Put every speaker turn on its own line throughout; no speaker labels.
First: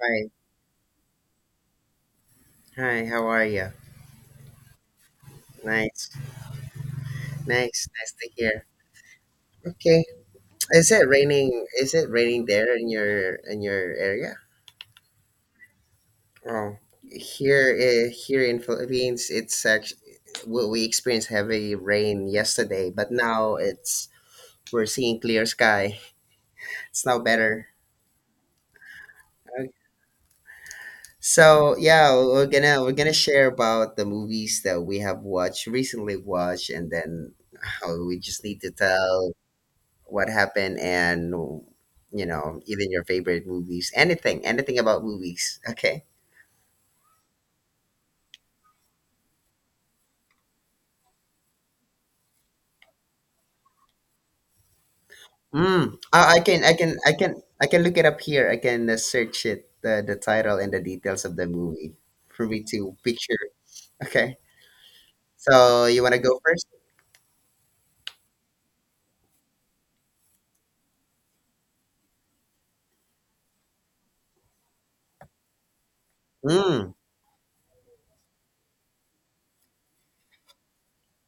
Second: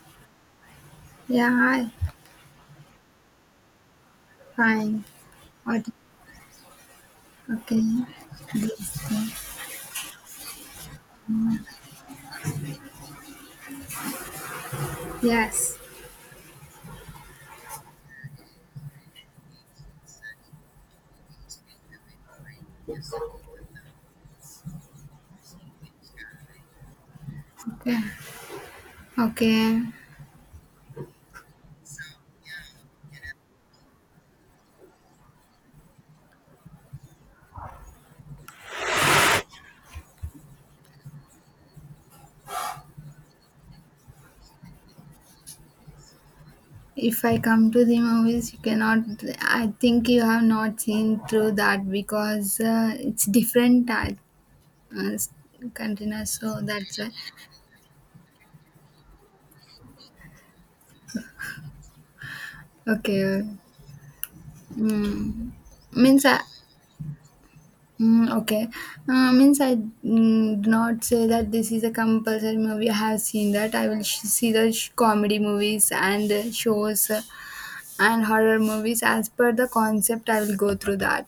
Hi,
Yeah, hi.
hi, how are you?
Fine. What?
Nice,
Okay.
nice, nice to hear.
This thing.
Okay, is it raining? Is it raining there in your area?
Yes.
Oh, here, here in Philippines, it's actually we experienced heavy rain yesterday, but now it's we're seeing clear sky. It's now better.
Okay.
Okay.
Okay.
So yeah, we're gonna share about the movies that we have watched, and then how we just need to tell what happened and even your favorite movies, anything about movies. Okay.
If I come to the movies, you cannot. I think you have not seen through that because it's different type uh, s-
Mm.
container.
Oh, i
So
can i can
that's why.
i can i can look it up here. I can search it, the title and the details of the movie for me to picture.
Okay.
Okay,
Mm.
so you want to
Means I.
go first?
Okay. Means I do not say that this is a compulsory movie. I have seen that. I will see the comedy movies and
mm.
shows. And horror movies as per the concept I will go through that.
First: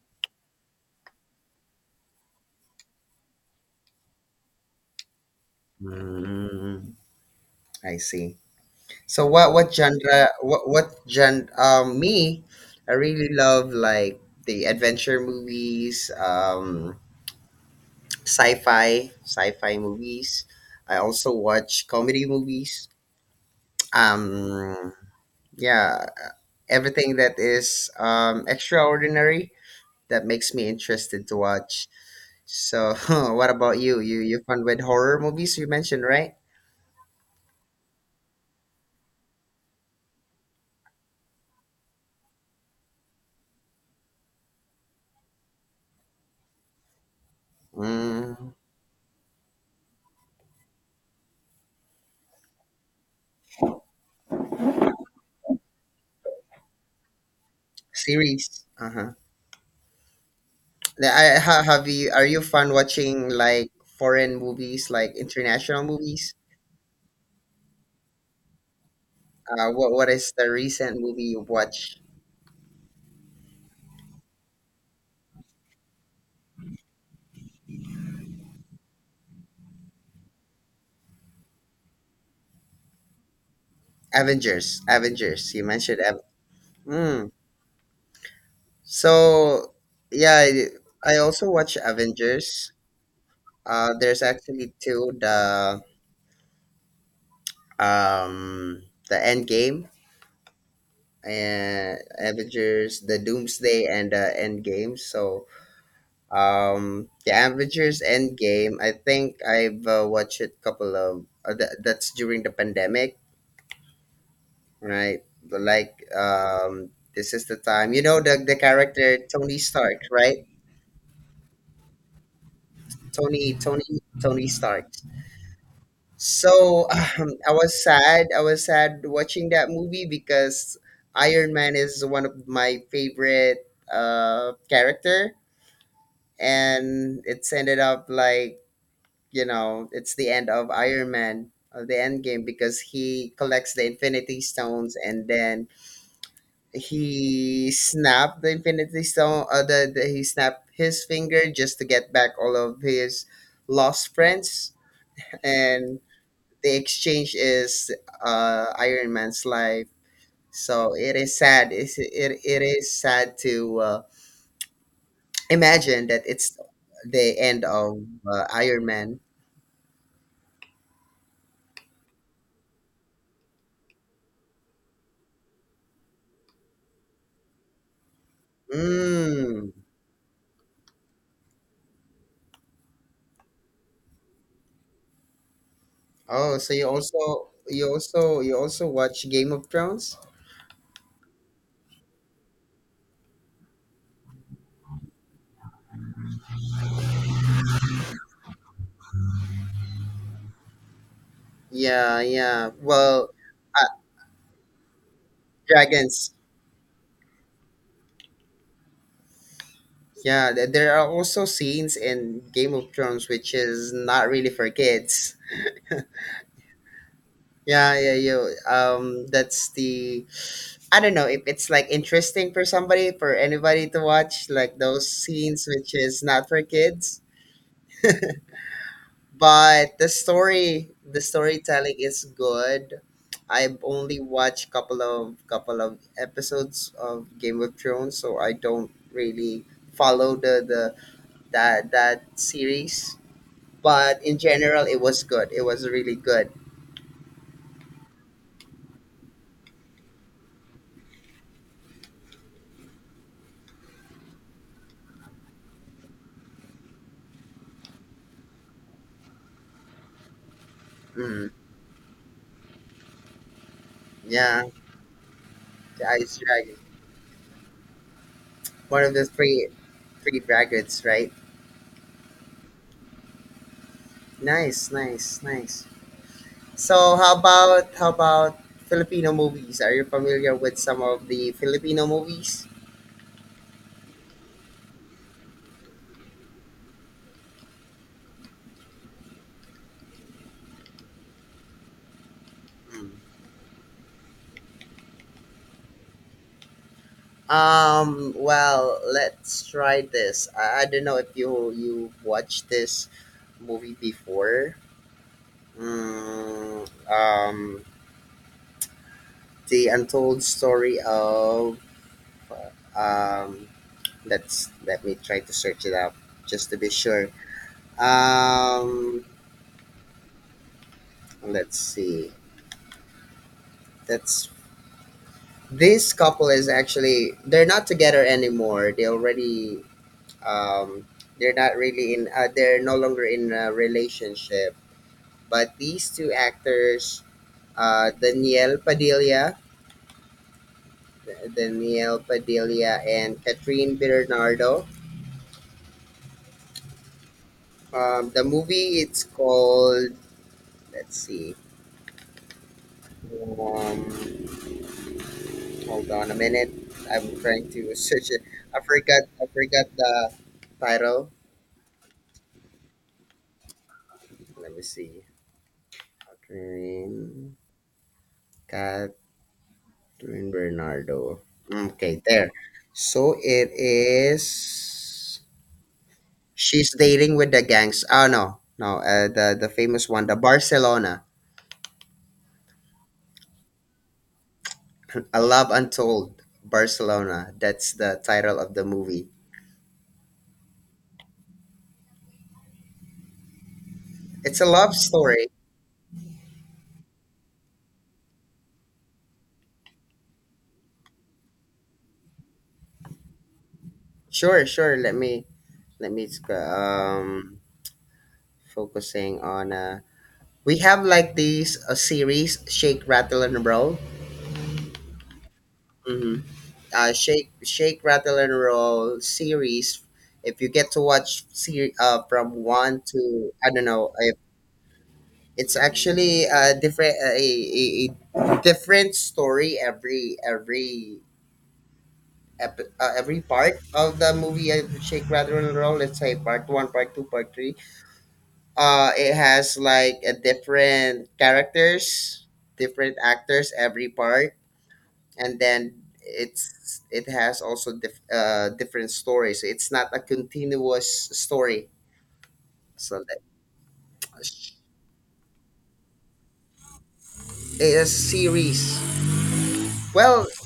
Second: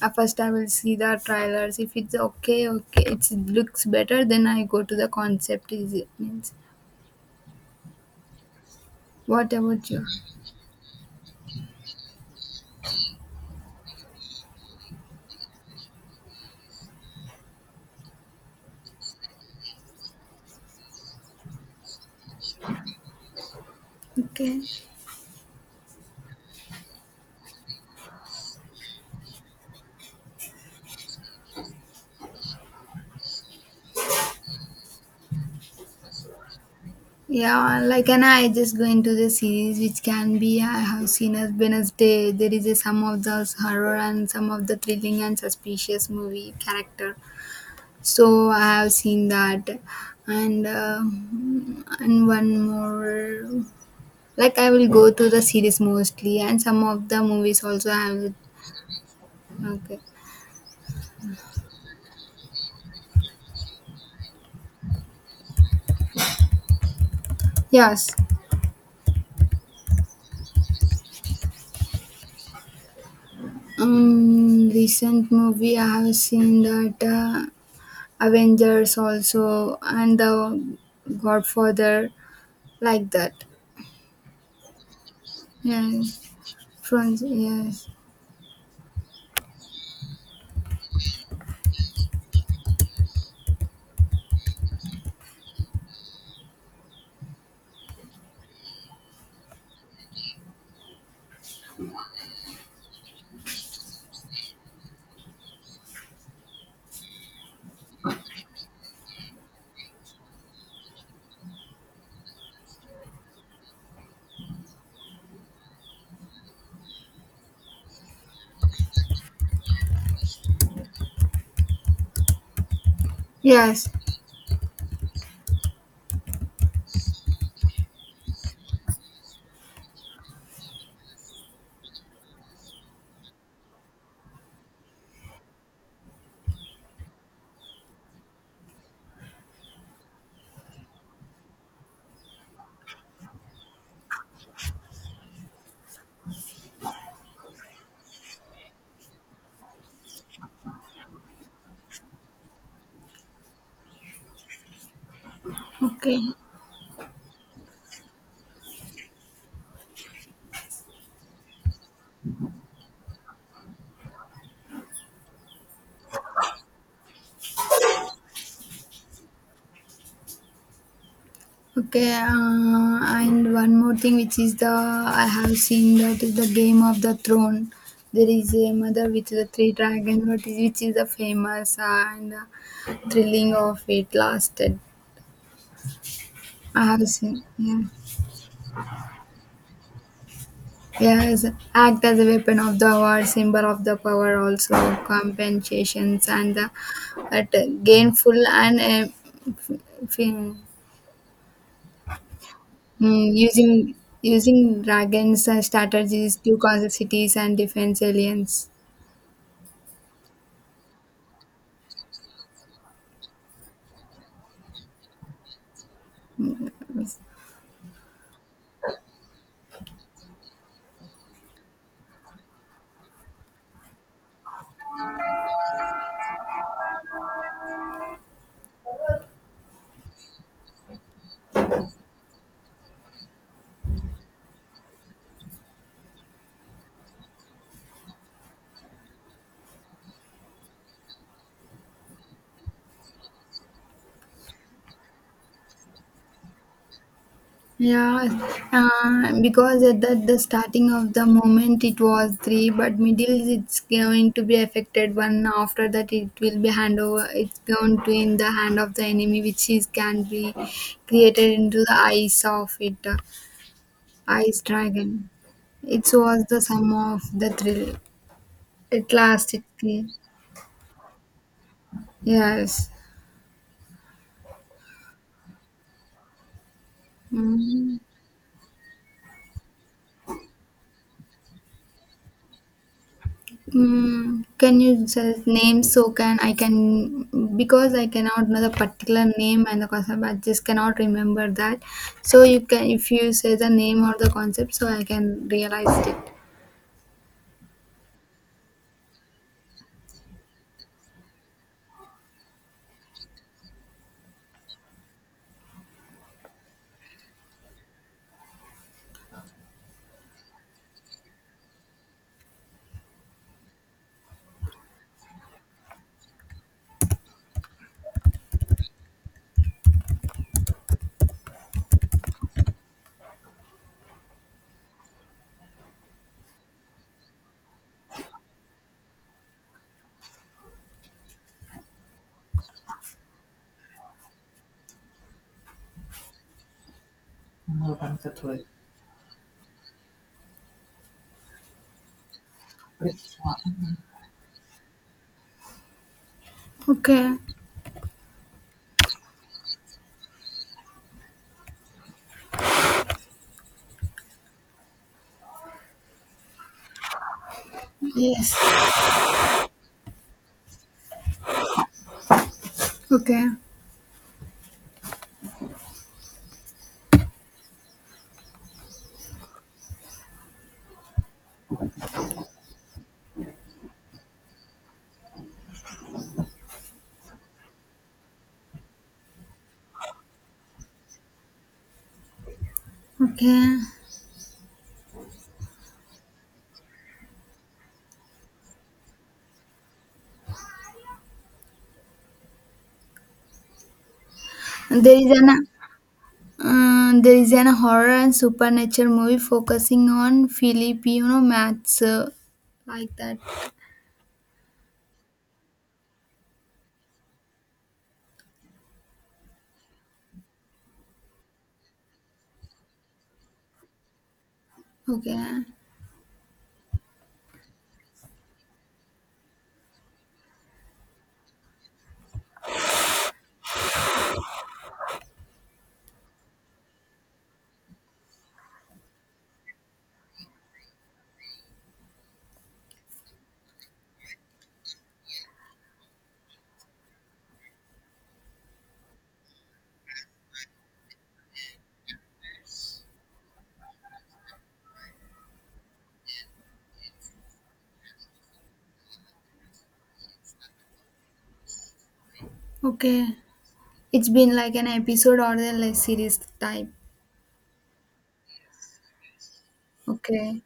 First I will see the trailers if it's okay. Okay, it looks better, then I go to the concept is it means.
Mm, I see. So what
What
what
about you?
genre what what genre? Me I really love like the adventure movies, sci-fi movies. I also watch comedy movies.
Okay.
um yeah, everything that is extraordinary, that makes me interested to watch. So what about You fun with horror movies, you mentioned, right?
Yeah, like and I just go into the series which can be I have seen as Wednesday. There is a some of those horror and some of the thrilling and suspicious movie character, so
mm,
I have seen that. and uh, and one more. Like I will go to the series mostly, and some of the movies also I will.
Series, uh-huh.
Okay.
The- I, ha- have you are you fun watching like foreign movies, like international movies?
Yes.
What is the recent movie you watched?
Recent movie I have seen that Avengers also and the Godfather, like that.
Avengers, Avengers. You mentioned
Yes. From
Avengers.
yes.
So yeah, I also watch Avengers. There's actually two, um the End Game and Avengers, the Doomsday and the End Game. So the Avengers End Game, I think I've watched a couple of that's during the pandemic, right? Like this is the time, the character Tony Stark, right? Tony
Yes.
Tony Tony Stark. So I was sad. I was sad watching that movie because Iron Man is one of my favorite character, and it's ended up like, it's the end of Iron Man, the end game, because he collects the Infinity Stones and then he snapped the Infinity Stone. The he snapped his finger just to get back all of his lost friends, and
Okay.
the exchange is Iron Man's life. So it is sad. It is sad to imagine that it's the end of Iron Man.
Okay, and one more thing, which is the I have seen that is the Game of the Throne. There is a mother with the three
Mm.
dragons, which is the famous and thrilling of it lasted.
Oh, so
I
you
have seen,
also
yeah.
you also you also watch Game of Thrones?
Yes, act as a weapon of the war, symbol of the power, also compensations and the, at gainful f- f-
Yeah, yeah. Well, uh,
Using using dragons as
dragons.
strategies to conquer cities and defense aliens.
Yeah, there are also scenes in Game of Thrones which is not really for kids.
Mm.
Yeah, yeah, yeah. That's the I don't know if it's like interesting for somebody, for anybody to watch, like those scenes which is not for kids. But the story, the storytelling is good. I've only watched couple of episodes of Game of Thrones, so I don't really follow the that series. But in general, it was good. It was really good.
Yeah, because at the starting of the moment it was three, but middle it's going to be affected one. After that, it will be hand over. It's going to in the hand of the enemy, which is can be
Mm,
created into the eyes of it, eyes
yeah,
dragon.
the
It
Ice
was the
Dragon,
sum of the thrill.
one
At
of the
last, it
three
clear.
dragons, right?
Yes.
Nice, nice, nice. So how about
Mm,
how about Filipino movies? Are you familiar with some of the Filipino movies?
can you just name so can I can because I cannot know the particular name and the concept I just cannot remember that. So you can,
Mm.
if you say the name or the concept so I can realize it.
Um, well, let's try this. I don't know if you watched this movie before. Mm, the untold story of um, let me try to search it up just to be sure. Um, let's see. That's this couple is actually they're not together anymore. They already um they're not really in they're no longer in a relationship, but these two actors uh danielle padilla danielle Padilla and Catherine Bernardo,
Okay.
the movie it's called, let's see, um, hold on a minute, I'm trying to search it.
Yes.
I forgot the title.
Okay.
Let me see. catherine Catherine Bernardo. Okay, there. So it is. She's dating with the gangs. Oh no, no. The famous one, the Barcelona,
Okay.
A Love Untold, Barcelona. That's the title of the movie. It's a love
There is
story.
an horror and supernatural movie focusing on Filipino maths, like that.
Sure, sure. Let me focusing on. We have like these a series, Shake, Rattle, and Roll.
Okay.
Mhm. Shake Rattle and Roll series, if you get to watch from one to I don't know if it's actually a different a different story every every part of the movie. Shake Rattle and Roll, let's say part one, part two, part three. It has like a different characters, different actors every part, and then it has also different stories. It's not a continuous story. So
Okay.
that
It's been like an episode or the like series type.
a series. Well,
Okay.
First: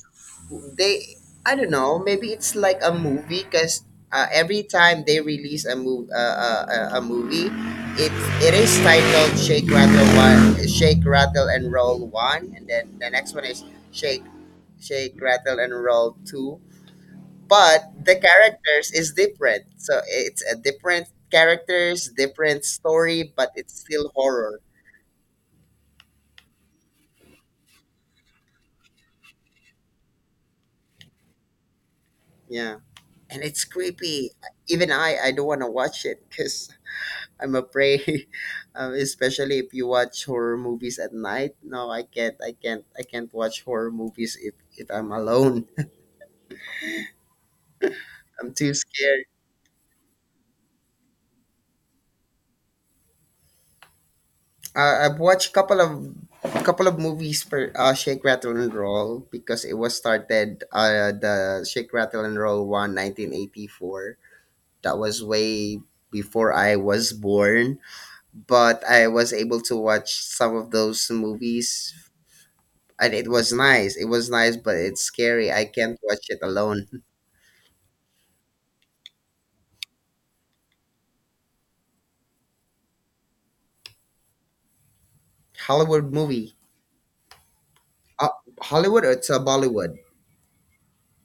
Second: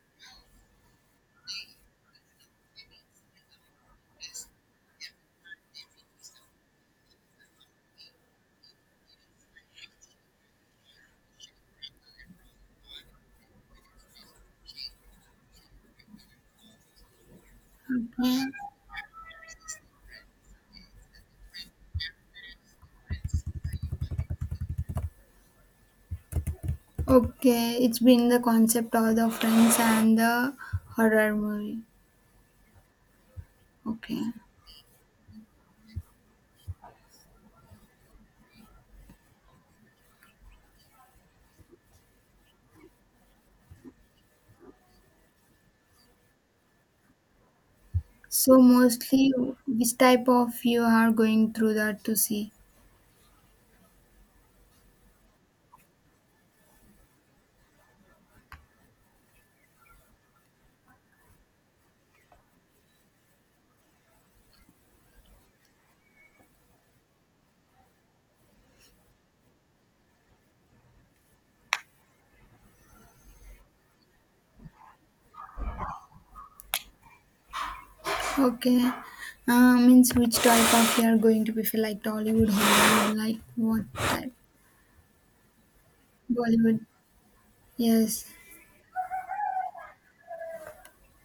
they I don't know. Maybe it's like a movie because every time they release a move a movie, it it is titled Shake Rattle One, Shake Rattle and Roll One, and then the next one is Shake Shake Rattle and Roll Two, but the
Okay.
characters is different, so it's a different characters, different story, but it's still horror.
Okay. It's been the concept of the friends and the horror movie.
Yeah, and it's
Okay.
creepy. Even I don't want to watch it because I'm afraid. Um, especially if you watch horror movies at night. No, I can't watch horror movies if I'm alone. I'm
So
too scared.
mostly which type of you are going through that to see?
I've watched couple of movies for Shake Rattle and Roll, because it was started the Shake Rattle and Roll one 1984. That was way before I was born, but I was able to watch some of those movies, and it was nice. It was nice, but it's scary. I can't watch it alone.
Okay. Means which type of you are going to prefer, like Tollywood, Hollywood, like what type?
Hollywood movie.
Bollywood. Yes.
Uh, Hollywood or it's a Bollywood?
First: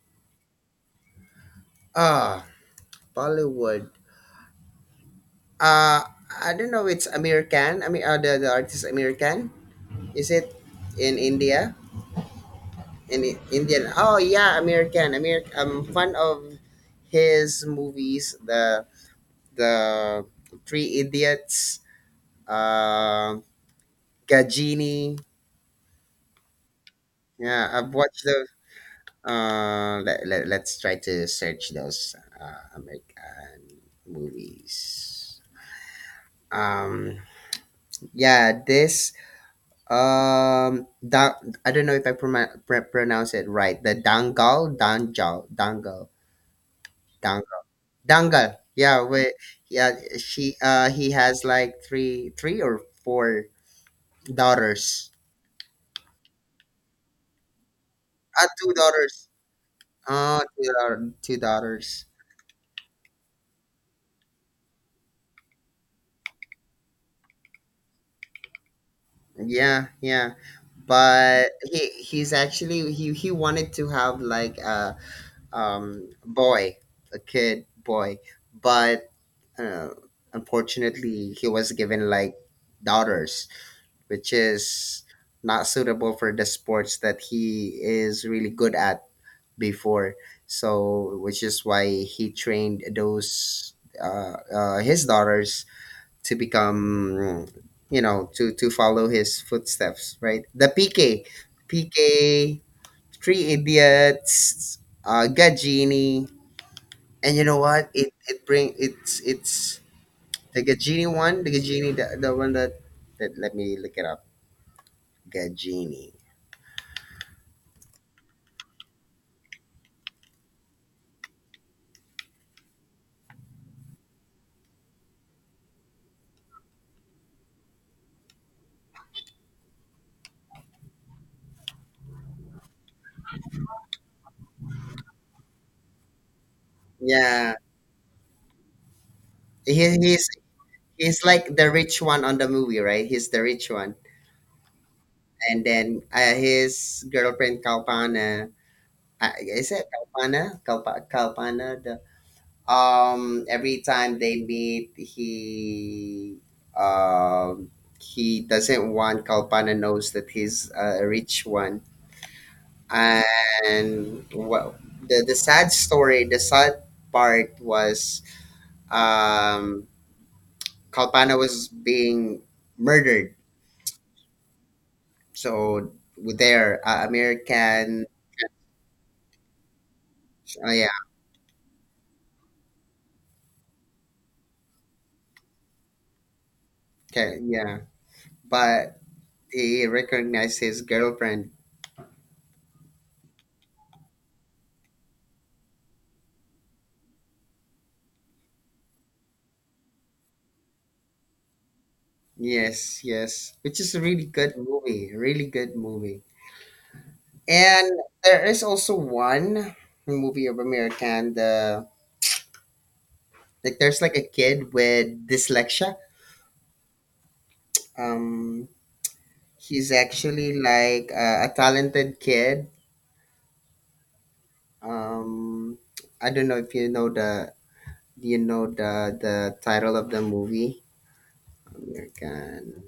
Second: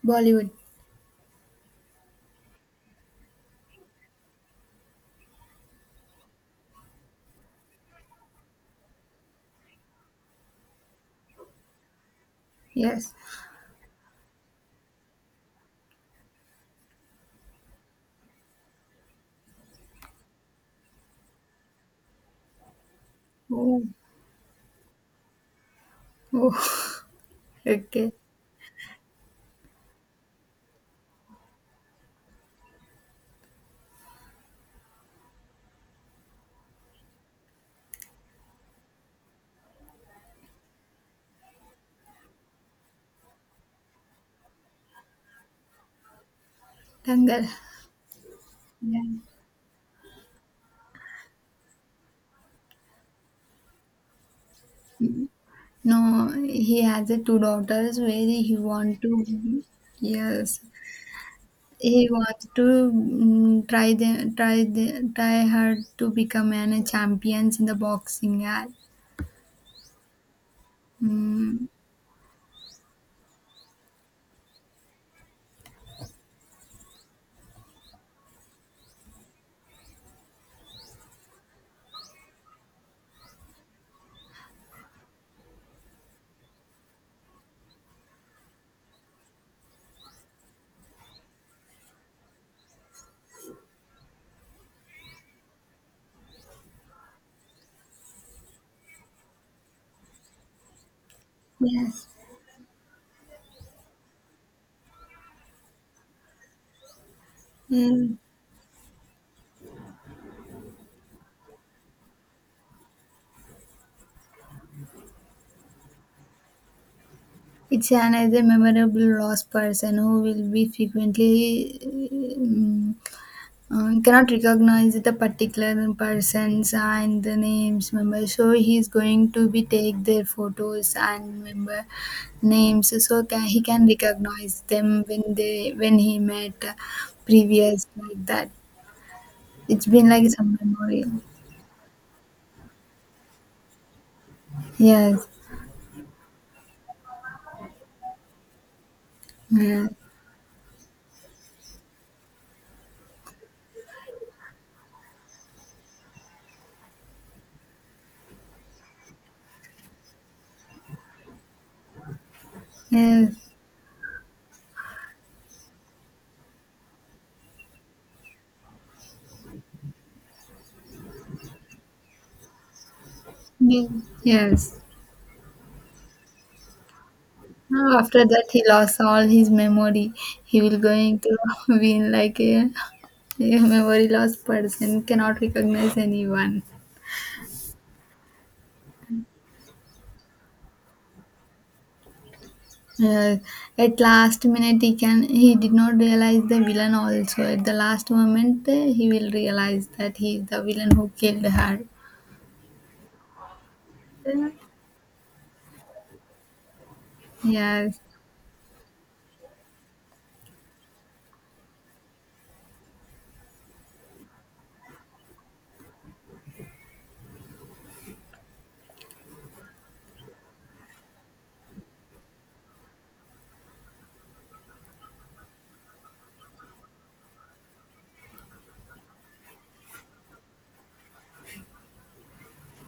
Bollywood.
Ah, Bollywood. Uh, I don't know. It's American. I mean, the artist, American? Is it in India?
Yes.
Indian? Oh yeah, American. American. Amir. I'm fan of his movies. The the Three Idiots. Uh,
Oh.
Gajini.
Oh.
Yeah, I've
Okay.
watched the. Let's try to search those American movies. Um, yeah, this um, I don't know if I pronounce it right. The
Dangal.
dangal, dangal.
Yeah.
Yeah, wait, yeah. She, he has like three or four daughters.
No, he has a two daughters where
Ah,
he
two
want
daughters.
to.
Oh,
Yes,
two daughters.
he wants to try them try the try her to become an champions in the boxing, yeah.
Yeah, yeah. But
Mm,
he's actually he wanted to have like a boy, a kid boy, but uh, unfortunately he was given like daughters, which is not suitable for the sports that he is really good at before, so which is why he trained those his daughters to become, to follow his footsteps, right? The PK,
yes.
PK, Three Idiots, Gadgini. And what,
Mm.
it's the Gajini one, the Gajini, the one that, that let me look it up. Gajini.
It's another memorable lost person who will be frequently, mm, he cannot recognize the particular persons and the names member, so he is going to be take their photos and member names so can, he can recognize them when he met,
Yeah,
previous like that. It's
he,
been like
he's
some memorial.
he's like the rich one on the movie, right? He's the rich one,
Yes.
and then his girlfriend Kalpana. Is it
Yes.
Kalpana? Kalpana. The every time they meet, um he doesn't want Kalpana knows that he's a rich one.
Yes.
And well, the sad story, the sad part was um, Kalpana was being murdered.
Yes, yes.
So there,
No,
American,
after that he lost all his memory. He
oh
will
yeah,
going to be like a memory loss person, cannot recognize anyone.
okay, yeah, but he recognized his girlfriend.
Uh, at last minute he did not realize the villain also. At the last moment he will realize that he is the villain who killed her.
Yes, yes, which is a really
Uh,
good movie, really good movie. And
Yes.
there is also one movie of American, the like there's like a kid with dyslexia. Um, He's actually like a talented kid. Um, I don't know if you know the the title of the movie. American,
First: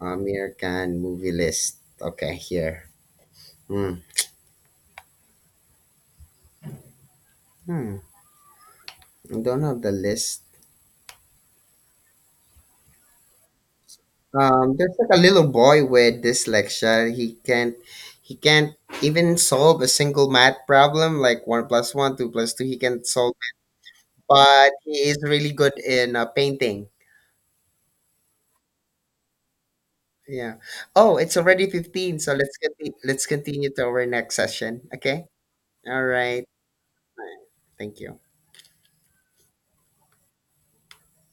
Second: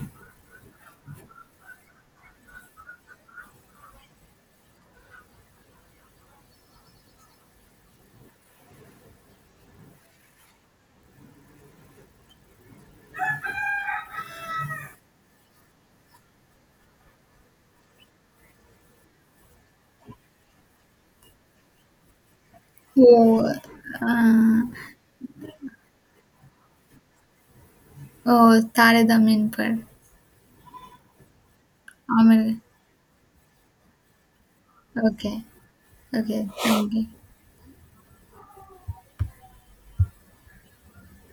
American movie list. Okay, here. Hmm. Hmm. I don't have the list. There's like a little boy with dyslexia. He can't even solve a single math problem, like one plus one, two plus two. He can't solve
Oh,
it.
uh,
But he is really good in painting.
oh, Tare Damin par.
Yeah. Oh, it's already 15, so
Amal.
let's continue to our next session, okay?
Okay.
All right.
Okay. Thank you.
Thank you.